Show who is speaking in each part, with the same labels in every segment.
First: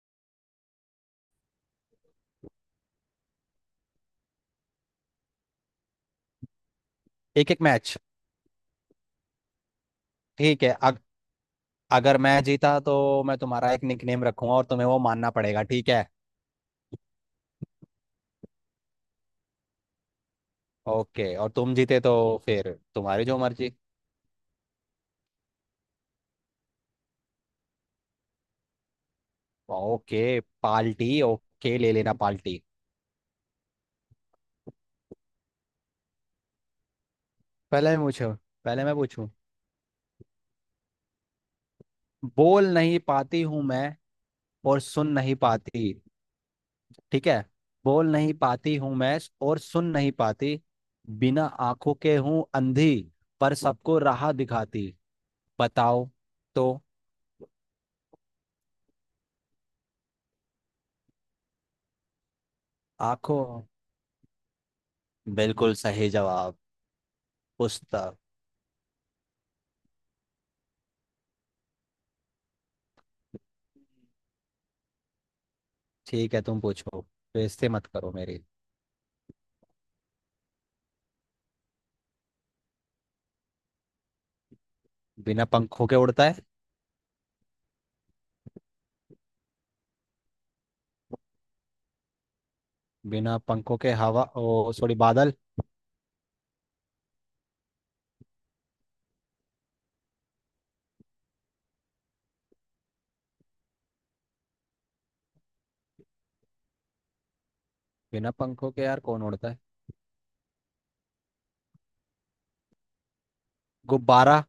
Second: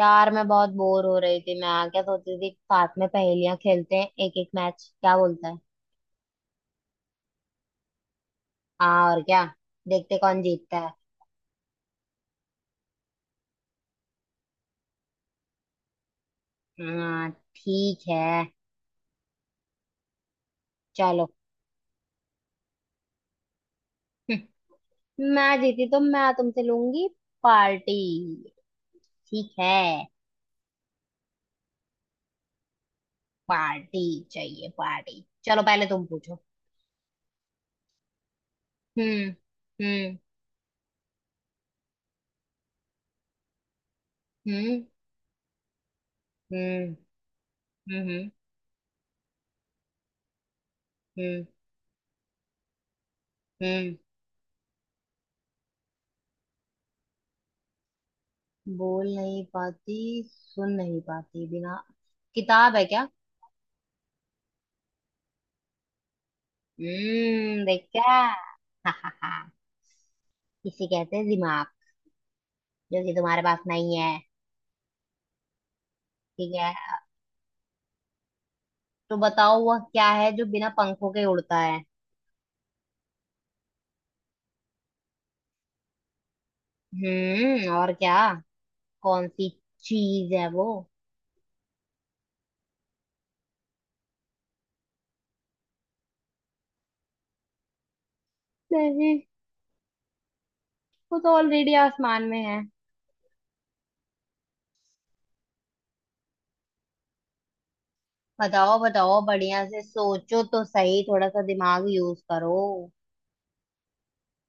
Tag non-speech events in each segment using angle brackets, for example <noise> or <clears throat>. Speaker 1: यार मैं बहुत बोर हो रही थी। मैं क्या सोचती थी, साथ में पहेलियां खेलते हैं। एक एक मैच क्या बोलता है।
Speaker 2: एक एक मैच
Speaker 1: हाँ और क्या। देखते कौन
Speaker 2: ठीक है।
Speaker 1: जीतता है।
Speaker 2: अगर मैं जीता तो मैं तुम्हारा एक निकनेम रखूंगा और तुम्हें वो मानना पड़ेगा, ठीक है?
Speaker 1: हाँ। ठीक है। चलो। <laughs>
Speaker 2: ओके, और तुम जीते तो? फिर तुम्हारी जो मर्जी।
Speaker 1: मैं जीती तो मैं तुमसे लूंगी पार्टी। ठीक है।
Speaker 2: ओके, पाल्टी, ओके, ले लेना पाल्टी।
Speaker 1: पार्टी चाहिए पार्टी। चलो पहले तुम पूछो।
Speaker 2: पहले मैं पूछूं? पहले मैं पूछूं।
Speaker 1: हम्म। हम्म।
Speaker 2: बोल नहीं पाती हूँ मैं और
Speaker 1: हम्म।
Speaker 2: सुन नहीं पाती,
Speaker 1: हम्म।
Speaker 2: ठीक है।
Speaker 1: हम्म।
Speaker 2: बोल
Speaker 1: हम्म।
Speaker 2: नहीं पाती हूँ मैं और सुन नहीं पाती,
Speaker 1: हम्म।
Speaker 2: बिना आंखों के हूँ अंधी, पर
Speaker 1: हम्म।
Speaker 2: सबको राह दिखाती। बताओ तो।
Speaker 1: बोल नहीं पाती, सुन नहीं पाती, बिना किताब है क्या।
Speaker 2: आंखों। बिल्कुल सही जवाब।
Speaker 1: हम्म,
Speaker 2: पूछता।
Speaker 1: देखा। <laughs> हा हा हा। इसे कहते हैं दिमाग, जो कि तुम्हारे पास नहीं है।
Speaker 2: ठीक है,
Speaker 1: ठीक
Speaker 2: तुम
Speaker 1: है।
Speaker 2: पूछो।
Speaker 1: अब
Speaker 2: बेइज्जती मत करो मेरी।
Speaker 1: तो बताओ वह क्या है जो बिना पंखों के उड़ता है।
Speaker 2: बिना पंखों के उड़ता है?
Speaker 1: और क्या। कौन सी चीज है वो।
Speaker 2: बिना पंखों के हवा, ओ सॉरी, बादल।
Speaker 1: नहीं, वो तो ऑलरेडी आसमान में है।
Speaker 2: बिना पंखों
Speaker 1: बताओ
Speaker 2: के यार
Speaker 1: बताओ,
Speaker 2: कौन उड़ता है?
Speaker 1: बढ़िया से सोचो तो सही, थोड़ा सा दिमाग यूज करो।
Speaker 2: गुब्बारा।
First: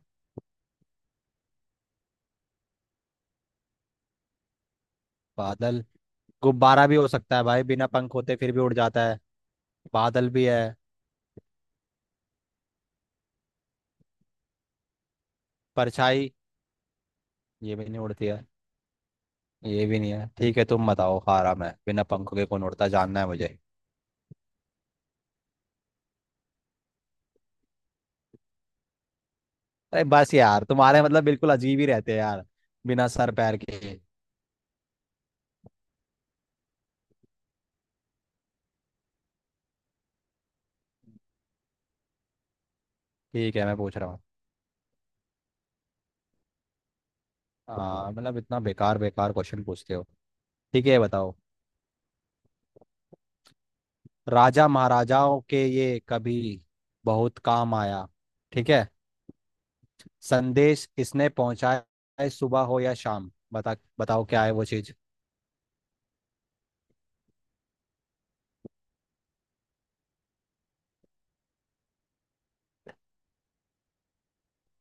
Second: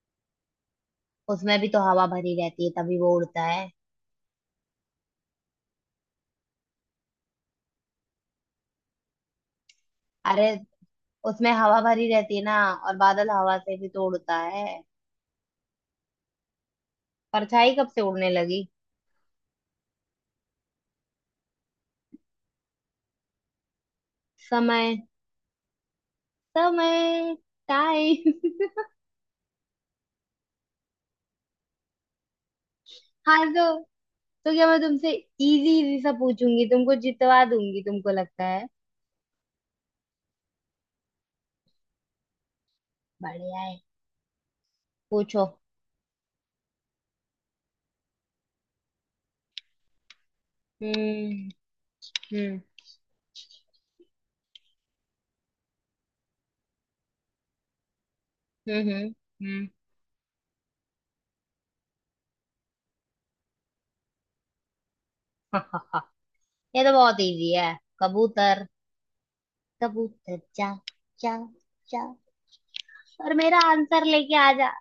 Speaker 1: उसमें भी तो हवा भरी रहती है तभी वो उड़ता है।
Speaker 2: बादल। गुब्बारा भी हो सकता है भाई, बिना पंख होते फिर भी उड़ जाता है। बादल भी
Speaker 1: अरे,
Speaker 2: है।
Speaker 1: उसमें हवा भरी रहती है ना, और बादल हवा से भी तो उड़ता है।
Speaker 2: परछाई।
Speaker 1: परछाई
Speaker 2: ये भी
Speaker 1: कब
Speaker 2: नहीं
Speaker 1: से
Speaker 2: उड़ती
Speaker 1: उड़ने
Speaker 2: है।
Speaker 1: लगी।
Speaker 2: ये भी नहीं है, ठीक है, तुम बताओ, हारा मैं, बिना पंखों के कौन उड़ता है, जानना है मुझे।
Speaker 1: समय। समय। टाइम। <laughs>
Speaker 2: अरे बस यार, तुम्हारे मतलब बिल्कुल अजीब ही रहते हैं यार। बिना सर
Speaker 1: हाँ
Speaker 2: पैर
Speaker 1: तो
Speaker 2: के।
Speaker 1: क्या मैं तुमसे इजी इजी सा पूछूंगी, तुमको जितवा दूंगी, तुमको लगता है।
Speaker 2: ठीक
Speaker 1: बढ़िया
Speaker 2: है, मैं
Speaker 1: है।
Speaker 2: पूछ रहा हूँ।
Speaker 1: पूछो।
Speaker 2: हाँ मतलब इतना बेकार बेकार क्वेश्चन पूछते हो। ठीक है, ये बताओ।
Speaker 1: हम्म। हम्म।
Speaker 2: राजा महाराजाओं के ये कभी बहुत काम आया, ठीक है।
Speaker 1: हम्म। हम्म। हम्म।
Speaker 2: संदेश इसने पहुंचाया है, सुबह हो या शाम, बताओ क्या है वो चीज।
Speaker 1: <laughs> ये तो बहुत इजी है। कबूतर। कबूतर जा जा जा, और मेरा आंसर लेके आ जा।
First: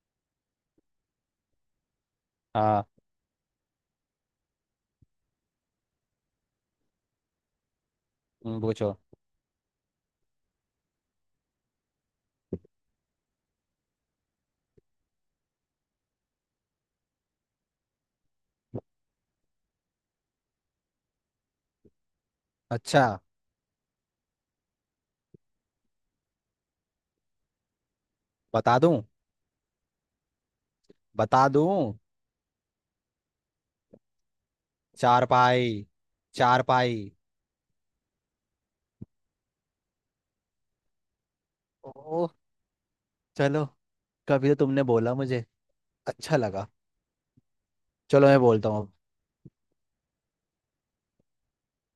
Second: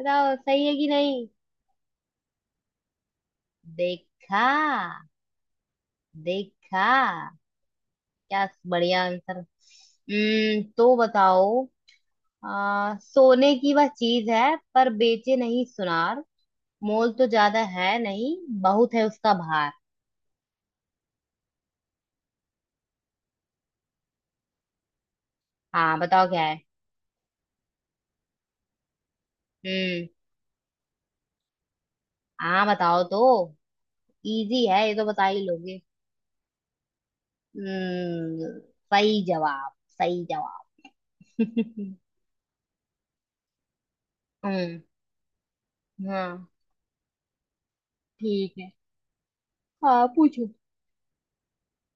Speaker 1: बताओ सही है कि नहीं।
Speaker 2: हाँ।
Speaker 1: देखा, देखा, क्या
Speaker 2: तुम पूछो।
Speaker 1: बढ़िया आंसर। हम्म, तो बताओ। सोने की वह चीज है पर बेचे नहीं सुनार, मोल तो ज्यादा है नहीं, बहुत है उसका भार।
Speaker 2: अच्छा।
Speaker 1: हाँ बताओ क्या है।
Speaker 2: बता दूं?
Speaker 1: हम्म।
Speaker 2: बता दूं?
Speaker 1: हाँ बताओ तो, इजी है ये तो बता ही
Speaker 2: चारपाई।
Speaker 1: लोगे।
Speaker 2: चारपाई।
Speaker 1: हम्म। सही जवाब, सही जवाब। <laughs>
Speaker 2: ओ, चलो, कभी तो
Speaker 1: हम्म।
Speaker 2: तुमने बोला मुझे, अच्छा
Speaker 1: हाँ।
Speaker 2: लगा। चलो मैं
Speaker 1: ठीक
Speaker 2: बोलता
Speaker 1: है।
Speaker 2: हूँ।
Speaker 1: हाँ, पूछो।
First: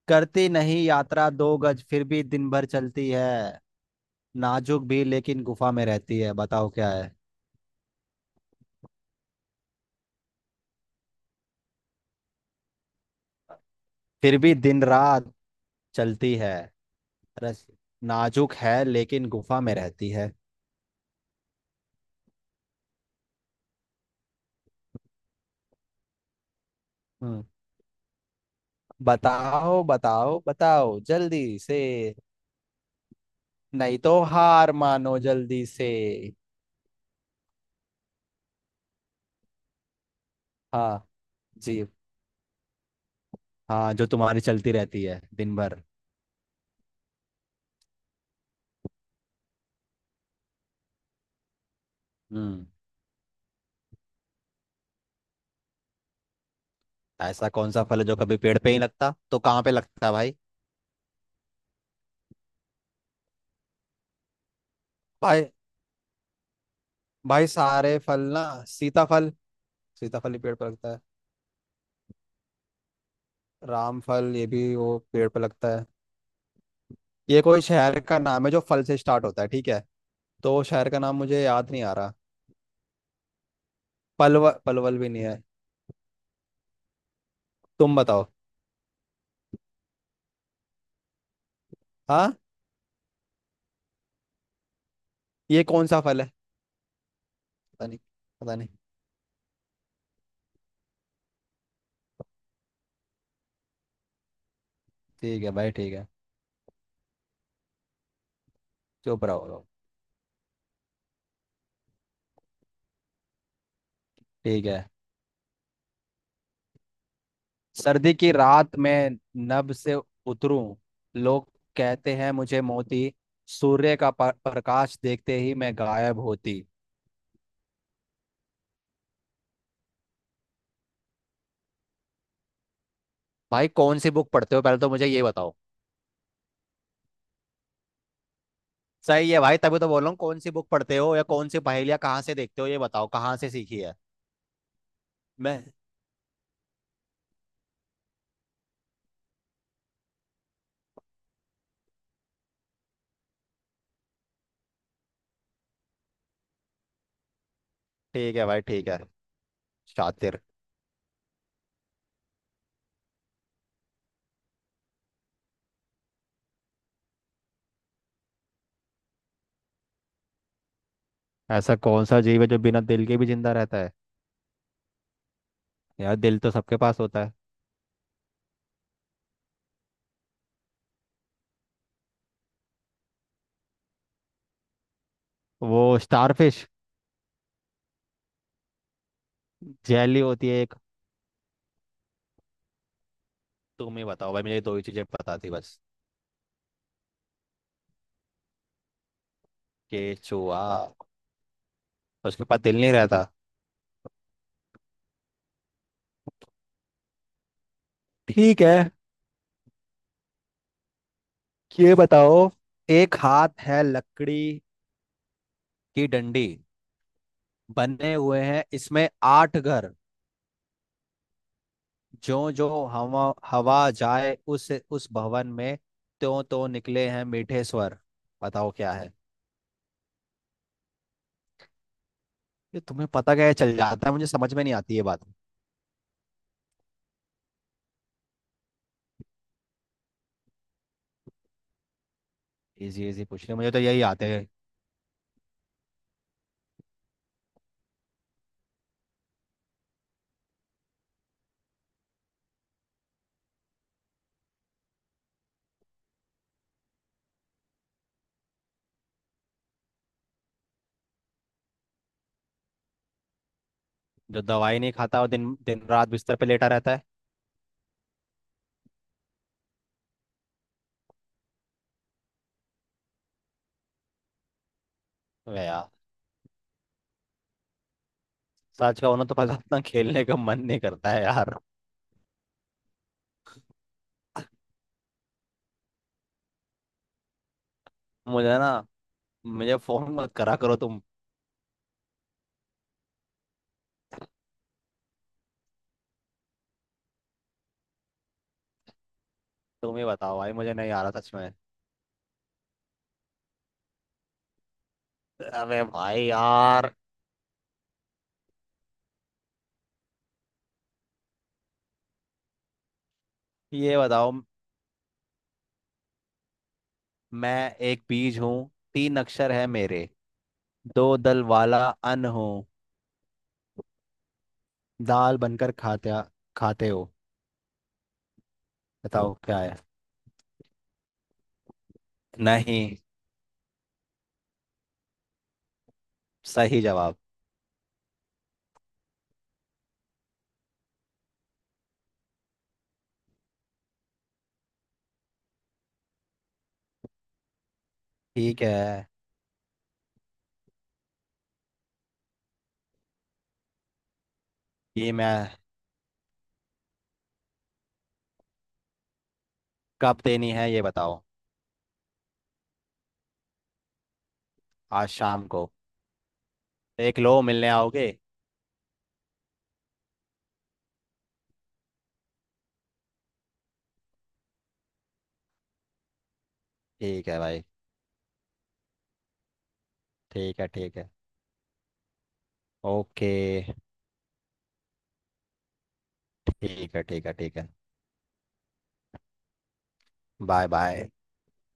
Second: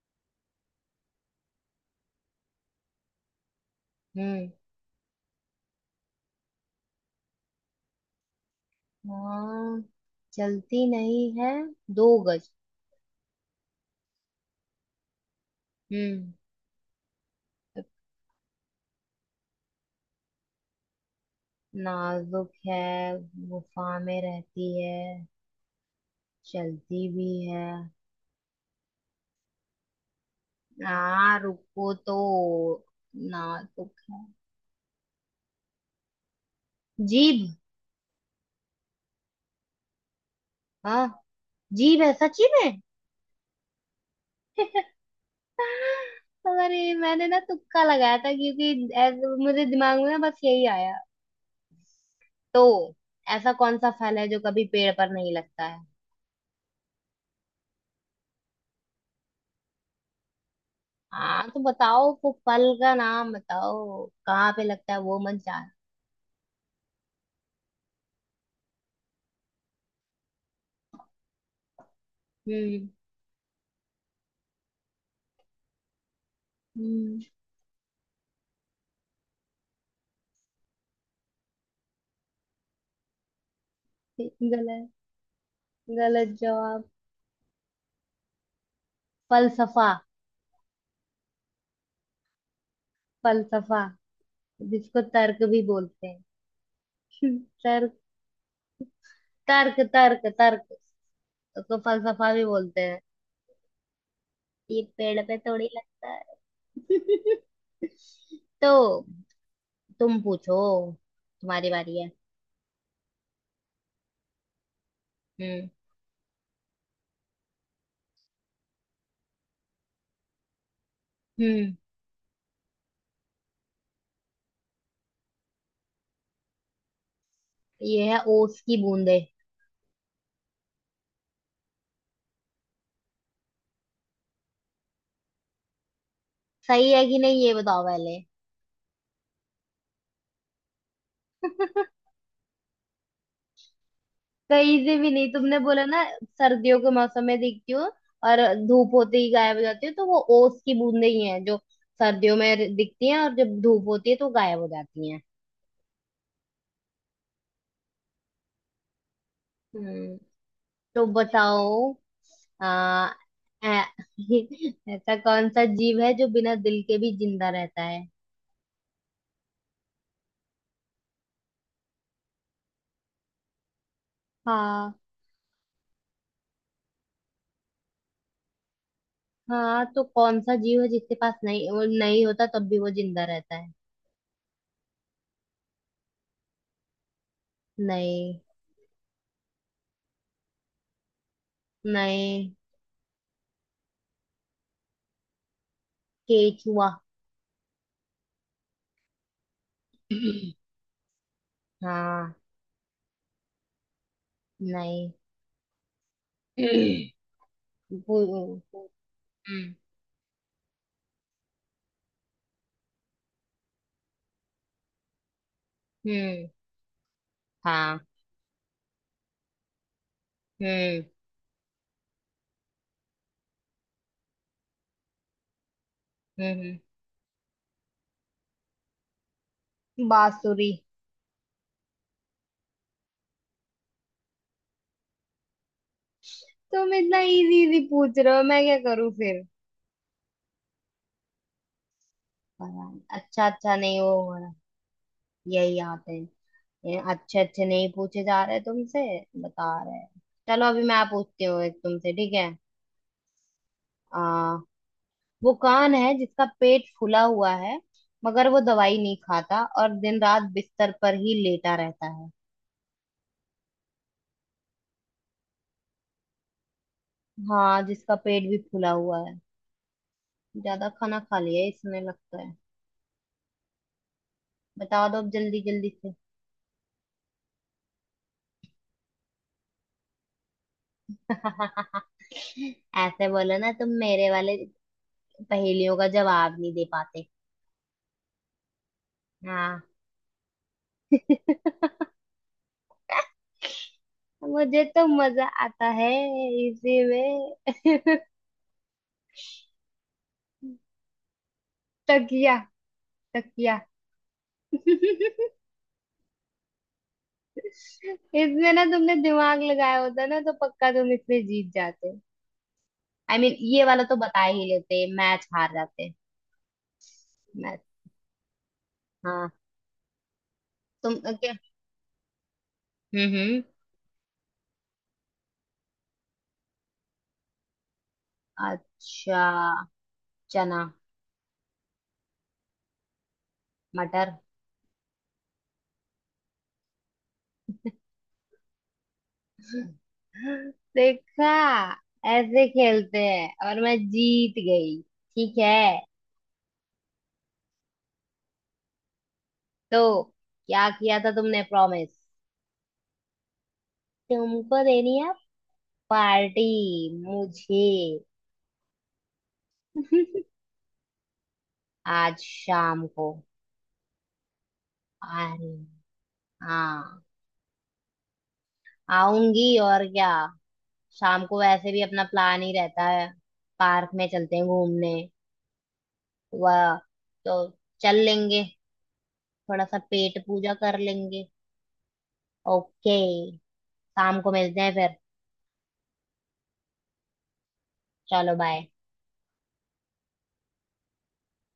Speaker 2: करती नहीं यात्रा 2 गज, फिर भी दिन भर चलती है,
Speaker 1: हम्म।
Speaker 2: नाजुक भी लेकिन गुफा में रहती है, बताओ क्या है।
Speaker 1: हाँ, चलती नहीं है दो गज।
Speaker 2: फिर भी दिन रात
Speaker 1: हम्म।
Speaker 2: चलती है। रस। नाजुक है लेकिन गुफा में रहती है।
Speaker 1: नाजुक है, गुफा में रहती है, चलती भी
Speaker 2: हम्म।
Speaker 1: है।
Speaker 2: बताओ बताओ बताओ
Speaker 1: हाँ
Speaker 2: जल्दी से।
Speaker 1: रुको तो ना। तो
Speaker 2: नहीं तो
Speaker 1: क्या,
Speaker 2: हार मानो जल्दी से।
Speaker 1: जीभ।
Speaker 2: हाँ।
Speaker 1: हाँ।
Speaker 2: जी।
Speaker 1: जीभ है सची में।
Speaker 2: हाँ, जो तुम्हारी चलती रहती है दिन भर।
Speaker 1: अरे, मैंने ना तुक्का लगाया था, क्योंकि ऐसे मुझे दिमाग में ना बस यही आया। तो
Speaker 2: हम्म।
Speaker 1: ऐसा कौन सा फल है जो कभी पेड़ पर नहीं लगता है।
Speaker 2: ऐसा कौन सा फल है जो कभी पेड़ पे ही लगता तो कहाँ पे लगता है भाई?
Speaker 1: हाँ तो बताओ, वो फल का नाम बताओ, कहाँ पे लगता है वो मन
Speaker 2: भाई
Speaker 1: चाह।
Speaker 2: भाई सारे फल ना, सीताफल, सीताफल ही पेड़ पे लगता है।
Speaker 1: हम्म।
Speaker 2: रामफल ये भी वो पेड़ पे लगता है।
Speaker 1: हम्म।
Speaker 2: ये कोई शहर का नाम है जो फल से स्टार्ट होता है, ठीक है, तो शहर का नाम मुझे याद नहीं आ रहा। पलवल,
Speaker 1: गलत,
Speaker 2: पलवल भी नहीं है।
Speaker 1: गलत जवाब।
Speaker 2: तुम बताओ।
Speaker 1: फलसफा।
Speaker 2: हाँ,
Speaker 1: फलसफा, जिसको तर्क भी
Speaker 2: ये कौन सा
Speaker 1: बोलते हैं।
Speaker 2: फल है?
Speaker 1: <laughs>
Speaker 2: पता
Speaker 1: तर्क,
Speaker 2: नहीं, पता नहीं।
Speaker 1: तर्क, तर्क। तर्क उसको फलसफा भी बोलते हैं, ये पेड़ पे
Speaker 2: ठीक है
Speaker 1: थोड़ी
Speaker 2: भाई, ठीक है।
Speaker 1: लगता है। <laughs> तो
Speaker 2: चुप रहो लोग।
Speaker 1: तुम पूछो, तुम्हारी बारी है।
Speaker 2: ठीक है।
Speaker 1: हम्म।
Speaker 2: सर्दी की रात में नभ से उतरूं, लोग
Speaker 1: हम्म।
Speaker 2: कहते हैं मुझे मोती, सूर्य का प्रकाश देखते ही मैं गायब होती।
Speaker 1: ये है ओस की बूंदे।
Speaker 2: भाई कौन सी बुक पढ़ते हो पहले तो मुझे ये बताओ?
Speaker 1: सही है कि नहीं ये बताओ पहले।
Speaker 2: सही है भाई, तभी तो बोल रहा हूँ, कौन सी बुक पढ़ते हो या कौन सी पहेलियाँ कहाँ से देखते हो, ये बताओ कहाँ से सीखी है?
Speaker 1: कहीं से भी नहीं, तुमने
Speaker 2: मैं।
Speaker 1: बोला ना, सर्दियों के मौसम में दिखती हो, और धूप होते ही गायब हो जाती हो, तो वो ओस की बूंदे ही हैं जो सर्दियों में दिखती हैं और जब धूप होती है तो गायब हो जाती हैं।
Speaker 2: ठीक है भाई, ठीक है।
Speaker 1: हम्म।
Speaker 2: शातिर।
Speaker 1: तो बताओ। आ, ऐ- <laughs> ऐसा कौन सा जीव है जो बिना दिल के भी जिंदा रहता है।
Speaker 2: ऐसा कौन सा जीव है जो बिना दिल के भी जिंदा रहता है?
Speaker 1: हाँ।
Speaker 2: यार दिल तो सबके पास होता है।
Speaker 1: हाँ तो कौन सा जीव है जिसके पास नहीं, वो नहीं होता तब भी वो जिंदा रहता है।
Speaker 2: वो स्टारफिश।
Speaker 1: नहीं।
Speaker 2: जेली होती है एक।
Speaker 1: नहीं।
Speaker 2: तुम ही बताओ भाई, मुझे ये दो ही चीजें पता थी बस।
Speaker 1: केचुआ। <clears throat>
Speaker 2: केचुआ?
Speaker 1: हाँ।
Speaker 2: उसके पास दिल नहीं रहता?
Speaker 1: नहीं। <clears throat> वो-
Speaker 2: ठीक
Speaker 1: वो-
Speaker 2: है,
Speaker 1: वो- हम्म।
Speaker 2: ये बताओ। एक हाथ है लकड़ी की डंडी,
Speaker 1: हम्म। हाँ।
Speaker 2: बने हुए हैं इसमें आठ घर,
Speaker 1: हम्म।
Speaker 2: जो जो हवा हवा जाए उस भवन में, त्यों
Speaker 1: हम्म।
Speaker 2: त्यों
Speaker 1: हम्म।
Speaker 2: निकले हैं मीठे स्वर। बताओ क्या है।
Speaker 1: बांसुरी।
Speaker 2: ये तुम्हें पता क्या है चल जाता है, मुझे समझ में नहीं आती ये बात।
Speaker 1: तुम इतना इजी इजी पूछ रहे हो, मैं क्या करूँ फिर। पता नहीं।
Speaker 2: इजी इजी पूछ
Speaker 1: अच्छा
Speaker 2: रहे हो, मुझे
Speaker 1: अच्छा
Speaker 2: तो
Speaker 1: नहीं
Speaker 2: यही
Speaker 1: वो
Speaker 2: आते
Speaker 1: हो
Speaker 2: हैं।
Speaker 1: रहा। यही आते हैं। ये अच्छे अच्छे नहीं पूछे जा रहे तुमसे, बता रहे हैं। चलो अभी मैं पूछती हूँ एक तुमसे, ठीक है। आ, वो कान है जिसका पेट फूला हुआ है, मगर वो दवाई नहीं खाता और दिन रात बिस्तर पर ही लेटा रहता है।
Speaker 2: जो दवाई नहीं खाता, वो दिन दिन रात बिस्तर पे लेटा रहता है।
Speaker 1: हाँ, जिसका पेट भी फूला हुआ है, ज्यादा खाना खा लिया है इसमें लगता है। बता दो अब जल्दी
Speaker 2: अबे यार,
Speaker 1: जल्दी से।
Speaker 2: सच का होना तो पता, इतना खेलने का मन नहीं करता है यार।
Speaker 1: <laughs> ऐसे बोलो ना, तुम मेरे वाले पहेलियों का जवाब नहीं दे पाते।
Speaker 2: मुझे ना, मुझे
Speaker 1: हाँ।
Speaker 2: फोन मत करा करो तुम।
Speaker 1: <laughs> मुझे तो मजा आता है इसी में। <laughs>
Speaker 2: तुम ही बताओ भाई, मुझे नहीं आ रहा सच में।
Speaker 1: तकिया। तकिया।
Speaker 2: अबे भाई यार।
Speaker 1: इसमें ना तुमने दिमाग लगाया होता ना, तो पक्का तुम इसमें जीत जाते। आई I मीन mean, ये
Speaker 2: ये
Speaker 1: वाला तो
Speaker 2: बताओ,
Speaker 1: बता ही लेते, मैच हार जाते।
Speaker 2: मैं
Speaker 1: मैच।
Speaker 2: एक बीज हूँ, तीन
Speaker 1: हाँ।
Speaker 2: अक्षर है मेरे,
Speaker 1: तुम
Speaker 2: दो दल
Speaker 1: क्या।
Speaker 2: वाला अन्न हूँ,
Speaker 1: हम्म। हम्म।
Speaker 2: दाल बनकर खाते खाते हो, बताओ
Speaker 1: अच्छा।
Speaker 2: क्या है।
Speaker 1: चना।
Speaker 2: नहीं।
Speaker 1: मटर।
Speaker 2: सही जवाब।
Speaker 1: <gasps> देखा, ऐसे खेलते हैं, और मैं जीत गई। ठीक है।
Speaker 2: ठीक है।
Speaker 1: तो क्या किया था तुमने प्रॉमिस, तुमको
Speaker 2: ये
Speaker 1: देनी है
Speaker 2: मैं।
Speaker 1: पार्टी मुझे।
Speaker 2: कब देनी
Speaker 1: <laughs>
Speaker 2: है ये बताओ?
Speaker 1: आज शाम को।
Speaker 2: आज शाम को।
Speaker 1: अरे,
Speaker 2: देख
Speaker 1: हाँ।
Speaker 2: लो, मिलने आओगे?
Speaker 1: आऊंगी और क्या, शाम को वैसे भी अपना प्लान ही रहता है, पार्क में चलते हैं घूमने वह।
Speaker 2: ठीक है
Speaker 1: तो
Speaker 2: भाई,
Speaker 1: चल लेंगे, थोड़ा सा पेट
Speaker 2: ठीक है,
Speaker 1: पूजा
Speaker 2: ठीक
Speaker 1: कर
Speaker 2: है।
Speaker 1: लेंगे। ओके।
Speaker 2: ओके।
Speaker 1: शाम को मिलते हैं फिर।
Speaker 2: ठीक है, ठीक है, ठीक है।
Speaker 1: चलो बाय।
Speaker 2: Bye bye.